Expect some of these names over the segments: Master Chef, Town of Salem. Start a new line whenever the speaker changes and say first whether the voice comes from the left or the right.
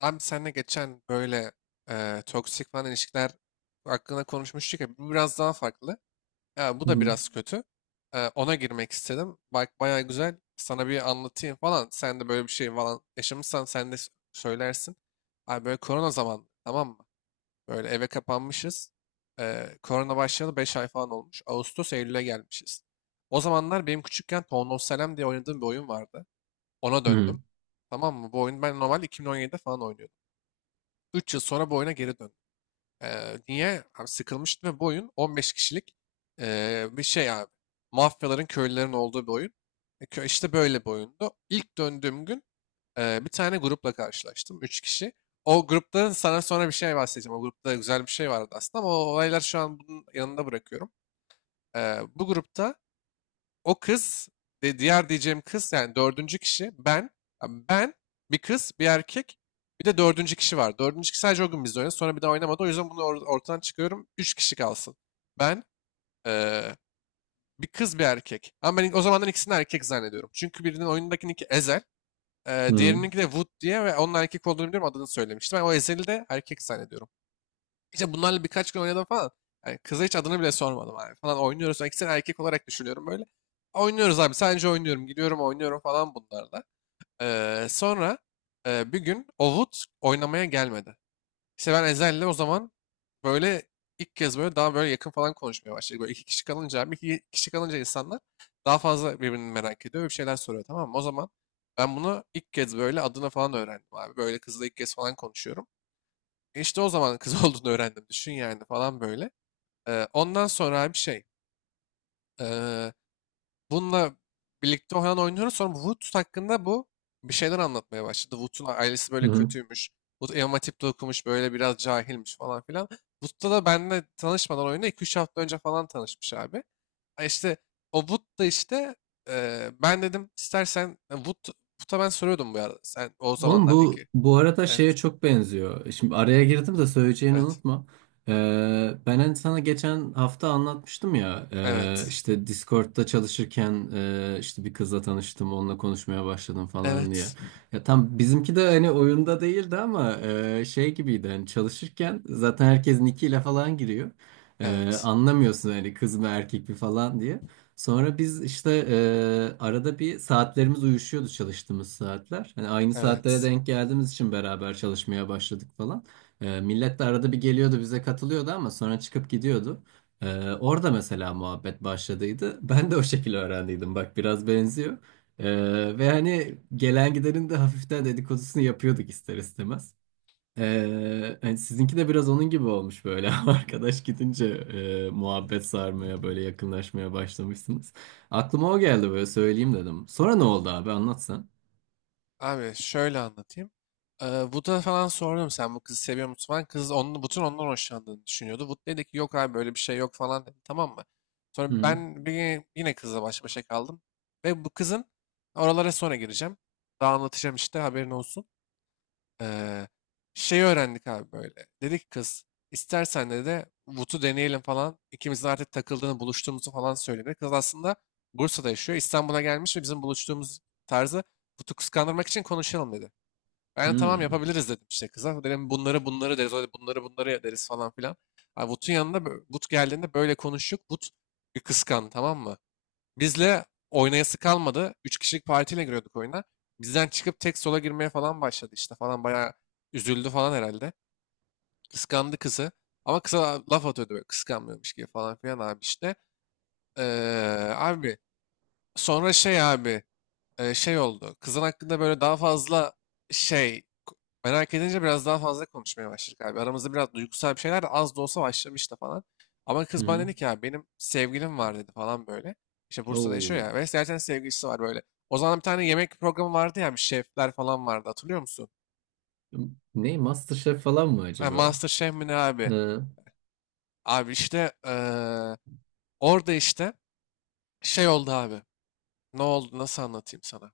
left: Abi seninle geçen böyle toksik falan ilişkiler hakkında konuşmuştuk ya bu biraz daha farklı. Ya bu da
right: Hı
left: biraz kötü. Ona girmek istedim. Bak bayağı güzel. Sana bir anlatayım falan. Sen de böyle bir şey falan yaşamışsan sen de söylersin. Abi böyle korona zamanı, tamam mı? Böyle eve kapanmışız. Korona başlayalı 5 ay falan olmuş. Ağustos Eylül'e gelmişiz. O zamanlar benim küçükken Town of Salem diye oynadığım bir oyun vardı. Ona
right: hı,
left: döndüm. Tamam mı? Bu oyunu ben normal 2017'de falan oynuyordum. 3 yıl sonra bu oyuna geri döndüm. Niye? Abi sıkılmıştım ve bu oyun 15 kişilik bir şey abi. Mafyaların, köylülerin olduğu bir oyun. İşte böyle bir oyundu. İlk döndüğüm gün bir tane grupla karşılaştım. 3 kişi. O grupta sana sonra bir şey bahsedeceğim. O grupta güzel bir şey vardı aslında ama o olaylar şu an bunun yanında bırakıyorum. Bu grupta o kız, de diğer diyeceğim kız yani dördüncü kişi ben, yani ben, bir kız, bir erkek, bir de dördüncü kişi var. Dördüncü kişi sadece o gün bizde oynadı. Sonra bir daha oynamadı. O yüzden bunu ortadan çıkıyorum. Üç kişi kalsın. Ben, eee, bir kız, bir erkek. Ama ben o zamandan ikisini erkek zannediyorum. Çünkü birinin oyundakinin iki Ezel,
right: hı
left: diğerininki de Wood diye ve onun erkek olduğunu biliyorum, adını söylemiştim. Ben o Ezel'i de erkek zannediyorum. İşte bunlarla birkaç gün oynadım falan. Yani kıza hiç adını bile sormadım abi, falan oynuyoruz. Yani ikisini erkek olarak düşünüyorum böyle. Oynuyoruz abi, sadece oynuyorum. Gidiyorum oynuyorum falan bunlarla. Sonra bir gün Ovut oynamaya gelmedi. İşte ben Ezel'le o zaman böyle ilk kez böyle daha böyle yakın falan konuşmaya başladık. Böyle iki kişi kalınca abi, iki kişi kalınca insanlar daha fazla birbirini merak ediyor ve bir şeyler soruyor, tamam mı? O zaman ben bunu ilk kez böyle adını falan öğrendim abi. Böyle kızla ilk kez falan konuşuyorum. İşte o zaman kız olduğunu öğrendim. Düşün yani falan böyle. Ondan sonra bir şey. ee, bununla birlikte oynuyoruz. Sonra Wood hakkında bu bir şeyler anlatmaya başladı. Wood'un ailesi böyle
right: hı.
left: kötüymüş. Wood Elma tipte okumuş. Böyle biraz cahilmiş falan filan. Wood'da da benimle tanışmadan oyunda 2 üç hafta önce falan tanışmış abi. Ha, İşte o Wood da işte ben dedim istersen Wood, Wood'a ben soruyordum bu arada. Sen o
right: Oğlum,
left: zamanlar
right: bu
left: iki.
right: bu arada şeye
left: Evet.
right: çok benziyor. Şimdi araya girdim de söyleyeceğini
left: Evet.
right: unutma. Ben hani sana geçen hafta anlatmıştım ya,
left: Evet.
right: işte Discord'da çalışırken, işte bir kızla tanıştım, onunla konuşmaya başladım falan diye.
left: Evet.
right: Ya tam bizimki de hani oyunda değildi ama şey gibiydi, hani çalışırken zaten herkes nickiyle falan giriyor.
left: Evet.
right: Anlamıyorsun hani, kız mı erkek mi falan diye. Sonra biz işte, arada bir saatlerimiz uyuşuyordu, çalıştığımız saatler. Hani aynı saatlere
left: Evet.
right: denk geldiğimiz için beraber çalışmaya başladık falan. Millet de arada bir geliyordu, bize katılıyordu ama sonra çıkıp gidiyordu. Orada mesela muhabbet başladıydı. Ben de o şekilde öğrendiydim. Bak, biraz benziyor. Ve hani gelen gidenin de hafiften dedikodusunu yapıyorduk, ister istemez. Hani sizinki de biraz onun gibi olmuş böyle, arkadaş gidince muhabbet sarmaya, böyle yakınlaşmaya başlamışsınız. Aklıma o geldi, böyle söyleyeyim dedim. Sonra ne oldu abi, anlatsan.
left: Abi şöyle anlatayım. Wood'a falan sordum, sen bu kızı seviyor musun falan. Kız onun, bütün ondan hoşlandığını düşünüyordu. Wood dedi ki yok abi böyle bir şey yok falan dedi, tamam mı?
right: Hı
left: Sonra
right: hı.
left: ben bir, yine kızla baş başa kaldım. Ve bu kızın, oralara sonra gireceğim. Daha anlatacağım işte, haberin olsun. Ee, şey öğrendik abi böyle. Dedi ki kız, istersen de Vut'u deneyelim falan. İkimizin artık takıldığını, buluştuğumuzu falan söyledi. Kız aslında Bursa'da yaşıyor. İstanbul'a gelmiş ve bizim buluştuğumuz tarzı Vut'u kıskandırmak için konuşalım dedi. Ben de tamam, yapabiliriz dedim işte kıza. Dedim bunları bunları deriz. Öyle bunları bunları deriz falan filan. Abi Vut'un yanında Vut geldiğinde böyle konuştuk. Vut bir kıskandı, tamam mı? Bizle oynayası kalmadı. Üç kişilik partiyle giriyorduk oyuna. Bizden çıkıp tek sola girmeye falan başladı işte falan, bayağı üzüldü falan herhalde. Kıskandı kızı. Ama kıza laf atıyordu böyle kıskanmıyormuş gibi falan filan abi işte. Abi sonra şey abi şey oldu. Kızın hakkında böyle daha fazla şey merak edince biraz daha fazla konuşmaya başladık abi. Aramızda biraz duygusal bir şeyler de, az da olsa, başlamıştı falan. Ama
right: Hı
left: kız bana
right: hı.
left: dedi ki ya benim sevgilim var dedi falan böyle. İşte Bursa'da yaşıyor
right: Oo.
left: ya ve zaten sevgilisi var böyle. O zaman bir tane yemek programı vardı ya, bir şefler falan vardı, hatırlıyor musun?
right: Ne, MasterChef falan mı
left: Ha,
right: acaba?
left: Master Chef mi ne abi?
right: Hı.
left: Abi işte orada işte şey oldu abi. Ne oldu, nasıl anlatayım sana?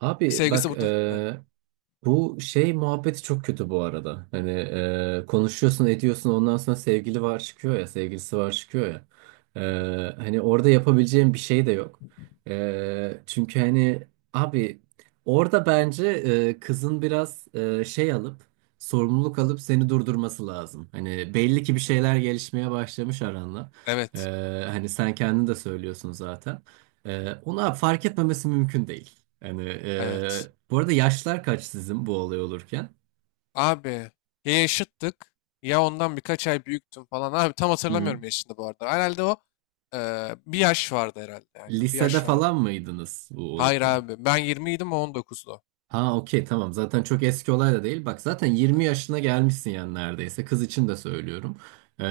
right: Abi
left: Sevgilisi
right: bak,
left: burada, evet.
right: bu şey muhabbeti çok kötü bu arada. Hani konuşuyorsun ediyorsun, ondan sonra sevgili var çıkıyor ya, sevgilisi var çıkıyor ya. Hani orada yapabileceğim bir şey de yok. Çünkü hani, abi, orada bence kızın biraz şey alıp, sorumluluk alıp seni durdurması lazım. Hani belli ki bir şeyler gelişmeye başlamış aranla. E,
left: Evet,
right: Hani sen kendin de söylüyorsun zaten. Ona fark etmemesi mümkün değil. Yani
left: evet.
right: bu arada yaşlar kaç sizin bu olay olurken?
left: Abi ya yaşıttık ya ondan birkaç ay büyüktüm falan. Abi tam
right: Hı.
left: hatırlamıyorum yaşını bu arada. Herhalde o bir yaş vardı herhalde. Aynen, bir
right: Lisede
left: yaş vardı.
right: falan mıydınız bu
left: Hayır
right: olurken?
left: abi, ben 20 idim, o 19'du.
right: Ha, okey, tamam, zaten çok eski olay da değil. Bak zaten
left: Ha,
right: 20 yaşına gelmişsin yani, neredeyse. Kız için de söylüyorum. Ee,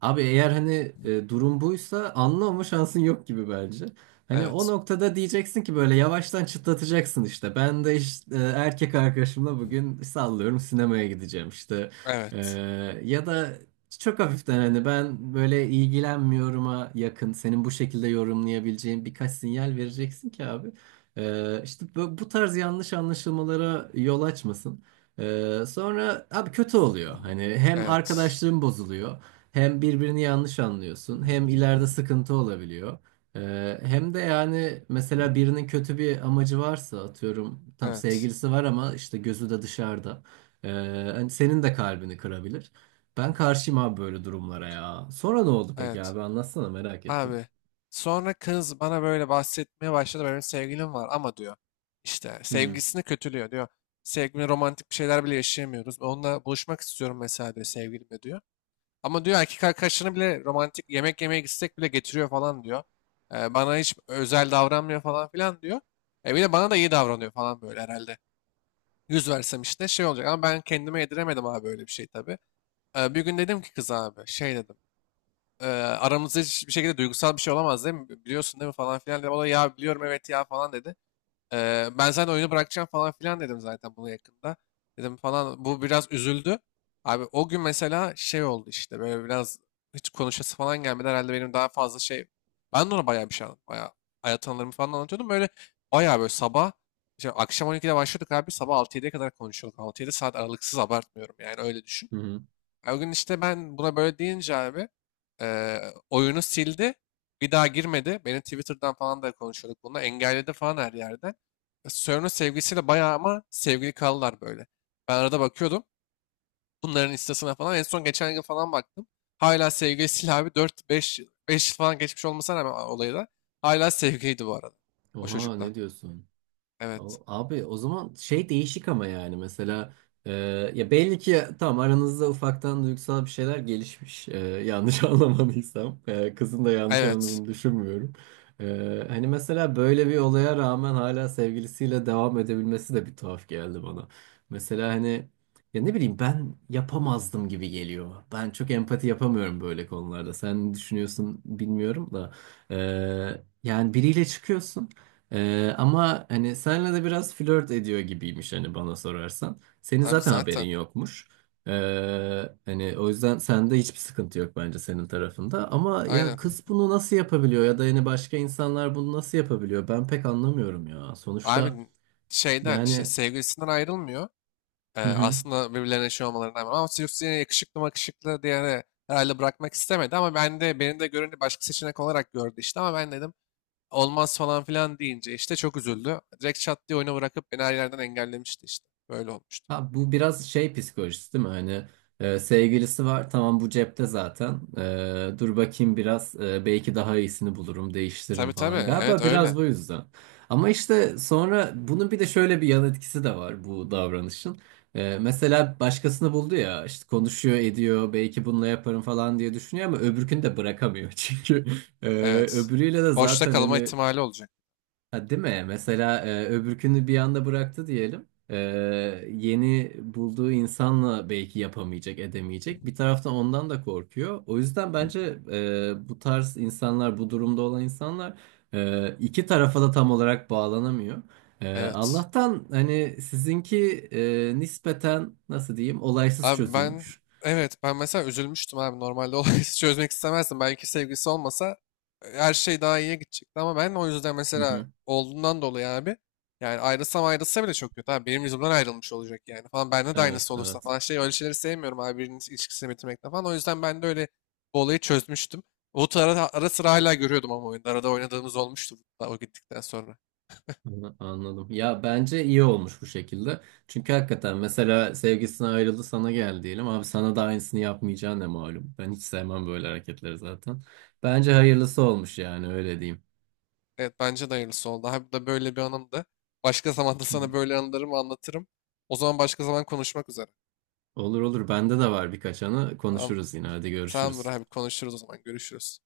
right: Abi, eğer hani durum buysa, anlama şansın yok gibi bence. Hani o
left: evet,
right: noktada diyeceksin ki böyle yavaştan çıtlatacaksın işte. Ben de işte, erkek arkadaşımla bugün sallıyorum sinemaya gideceğim işte. Ee,
left: evet,
right: Ya da çok hafiften, hani ben böyle ilgilenmiyorum'a yakın, senin bu şekilde yorumlayabileceğin birkaç sinyal vereceksin ki, abi. İşte bu tarz yanlış anlaşılmalara yol açmasın. Sonra abi, kötü oluyor. Hani hem
left: evet,
right: arkadaşlığın bozuluyor, hem birbirini yanlış anlıyorsun, hem ileride sıkıntı olabiliyor. Hem de yani mesela birinin kötü bir amacı varsa, atıyorum, tam
left: evet,
right: sevgilisi var ama işte gözü de dışarıda. Ee, Hani senin de kalbini kırabilir. Ben karşıyım abi böyle durumlara ya. Sonra ne oldu peki
left: evet.
right: abi, anlatsana, merak ettim.
left: Abi sonra kız bana böyle bahsetmeye başladı. Benim sevgilim var ama diyor. İşte
right: Hı hı,
left: sevgilisini kötülüyor diyor. Sevgilimle romantik bir şeyler bile yaşayamıyoruz, onunla buluşmak istiyorum mesela diyor, sevgilimle diyor. Ama diyor erkek arkadaşlarını bile romantik yemek yemeye gitsek bile getiriyor falan diyor. Bana hiç özel davranmıyor falan filan diyor. Bir de bana da iyi davranıyor falan böyle herhalde. Yüz versem işte şey olacak ama ben kendime yediremedim abi böyle bir şey tabii. Bir gün dedim ki kız abi şey dedim. Eee, aramızda hiçbir şekilde duygusal bir şey olamaz değil mi? Biliyorsun değil mi falan filan dedim. O da ya biliyorum evet ya falan dedi. Ben zaten oyunu bırakacağım falan filan dedim zaten, bunu yakında. Dedim falan, bu biraz üzüldü. Abi o gün mesela şey oldu işte, böyle biraz hiç konuşası falan gelmedi. Herhalde benim daha fazla şey. Ben de ona bayağı bir şey anlattım. Bayağı hayat anılarımı falan anlatıyordum. Böyle bayağı böyle sabah işte akşam 12'de başlıyorduk abi. Sabah 6-7'ye kadar konuşuyorduk. 6-7 saat aralıksız, abartmıyorum yani, öyle düşün.
right: hı hı.
left: O gün işte ben buna böyle deyince abi oyunu sildi. Bir daha girmedi. Beni Twitter'dan falan da konuşuyorduk bununla. Engelledi falan her yerden. Sörn'ün sevgilisiyle bayağı, ama sevgili kaldılar böyle. Ben arada bakıyordum. Bunların instasına falan. En son geçen yıl falan baktım. Hala sevgilisiyle abi, dört beş beş yıl falan geçmiş olmasına rağmen olayı da. Hala sevgiliydi bu arada. O
right: Oha,
left: çocukla.
right: ne diyorsun?
left: Evet.
right: O- Abi, o zaman şey, değişik ama yani mesela e, ya belli ki tamam, aranızda ufaktan duygusal bir şeyler gelişmiş. Yanlış anlamadıysam, kızın da yanlış
left: Evet.
right: anladığını düşünmüyorum. Hani mesela böyle bir olaya rağmen hala sevgilisiyle devam edebilmesi de bir tuhaf geldi bana. Mesela hani, ya ne bileyim, ben yapamazdım gibi geliyor. Ben çok empati yapamıyorum böyle konularda. Sen ne düşünüyorsun bilmiyorum da, E, yani biriyle çıkıyorsun. Ama hani senle de biraz flört ediyor gibiymiş, hani bana sorarsan. Senin
left: Abi
right: zaten haberin
left: zaten.
right: yokmuş. Ee, Hani o yüzden sende hiçbir sıkıntı yok, bence senin tarafında. Ama ya
left: Aynen.
right: kız bunu nasıl yapabiliyor, ya da yani başka insanlar bunu nasıl yapabiliyor? Ben pek anlamıyorum ya. Sonuçta
left: Abi şeyden, işte
right: yani...
left: sevgilisinden ayrılmıyor. Ee,
right: Hı hı.
left: aslında birbirlerine şey olmalarına rağmen ama Sirius yine yakışıklı makışıklı diye herhalde bırakmak istemedi, ama ben de, beni de görünce başka seçenek olarak gördü işte, ama ben dedim olmaz falan filan deyince işte çok üzüldü. Direkt çat diye oyunu bırakıp beni her yerden engellemişti işte. Böyle olmuştu.
right: Ha, bu biraz şey psikolojisi değil mi? Hani sevgilisi var, tamam, bu cepte zaten. Dur bakayım biraz, belki daha iyisini bulurum,
left: Tabii
right: değiştiririm
left: tabii,
right: falan.
left: evet
right: Galiba
left: öyle.
right: biraz bu yüzden. Ama işte sonra bunun bir de şöyle bir yan etkisi de var bu davranışın. Mesela başkasını buldu ya, işte konuşuyor ediyor, belki bununla yaparım falan diye düşünüyor ama öbürkünü de bırakamıyor. Çünkü e,
left: Evet.
right: öbürüyle de
left: Boşta
right: zaten
left: kalma
right: hani...
left: ihtimali olacak.
right: Ha, değil mi? Mesela öbürkünü bir anda bıraktı diyelim. Yeni bulduğu insanla belki yapamayacak, edemeyecek. Bir taraftan ondan da korkuyor. O yüzden bence bu tarz insanlar, bu durumda olan insanlar iki tarafa da tam olarak bağlanamıyor.
left: Evet.
right: Allah'tan hani sizinki nispeten, nasıl diyeyim, olaysız
left: Abi ben,
right: çözülmüş.
left: evet, ben mesela üzülmüştüm abi normalde olayı çözmek istemezdim. Belki sevgilisi olmasa her şey daha iyiye gidecekti ama ben o yüzden
right: Hı
left: mesela
right: hı.
left: olduğundan dolayı abi, yani ayrılsa bile çok kötü abi, benim yüzümden ayrılmış olacak yani falan, bende de
right: Evet,
left: aynısı olursa
right: evet.
left: falan, şey, öyle şeyleri sevmiyorum abi, birinin ilişkisini bitirmekten falan, o yüzden ben de öyle bu olayı çözmüştüm. Umut'u ara sıra hala görüyordum ama oyunda arada oynadığımız olmuştu Wood'la, o gittikten sonra.
right: Anla- Anladım. Ya bence iyi olmuş bu şekilde. Çünkü hakikaten mesela sevgisine ayrıldı sana gel diyelim. Abi sana da aynısını yapmayacağı ne malum. Ben hiç sevmem böyle hareketleri zaten. Bence hayırlısı olmuş, yani öyle diyeyim.
left: Evet, bence de hayırlısı oldu. Hem da böyle bir anımdı. Başka zaman da
right: Hı, hı.
left: sana böyle anılarımı anlatırım. O zaman başka zaman konuşmak üzere.
right: Olur olur, bende de var birkaç anı,
left: Tamam.
right: konuşuruz yine, hadi
left: Tamamdır
right: görüşürüz.
left: abi, konuşuruz o zaman. Görüşürüz.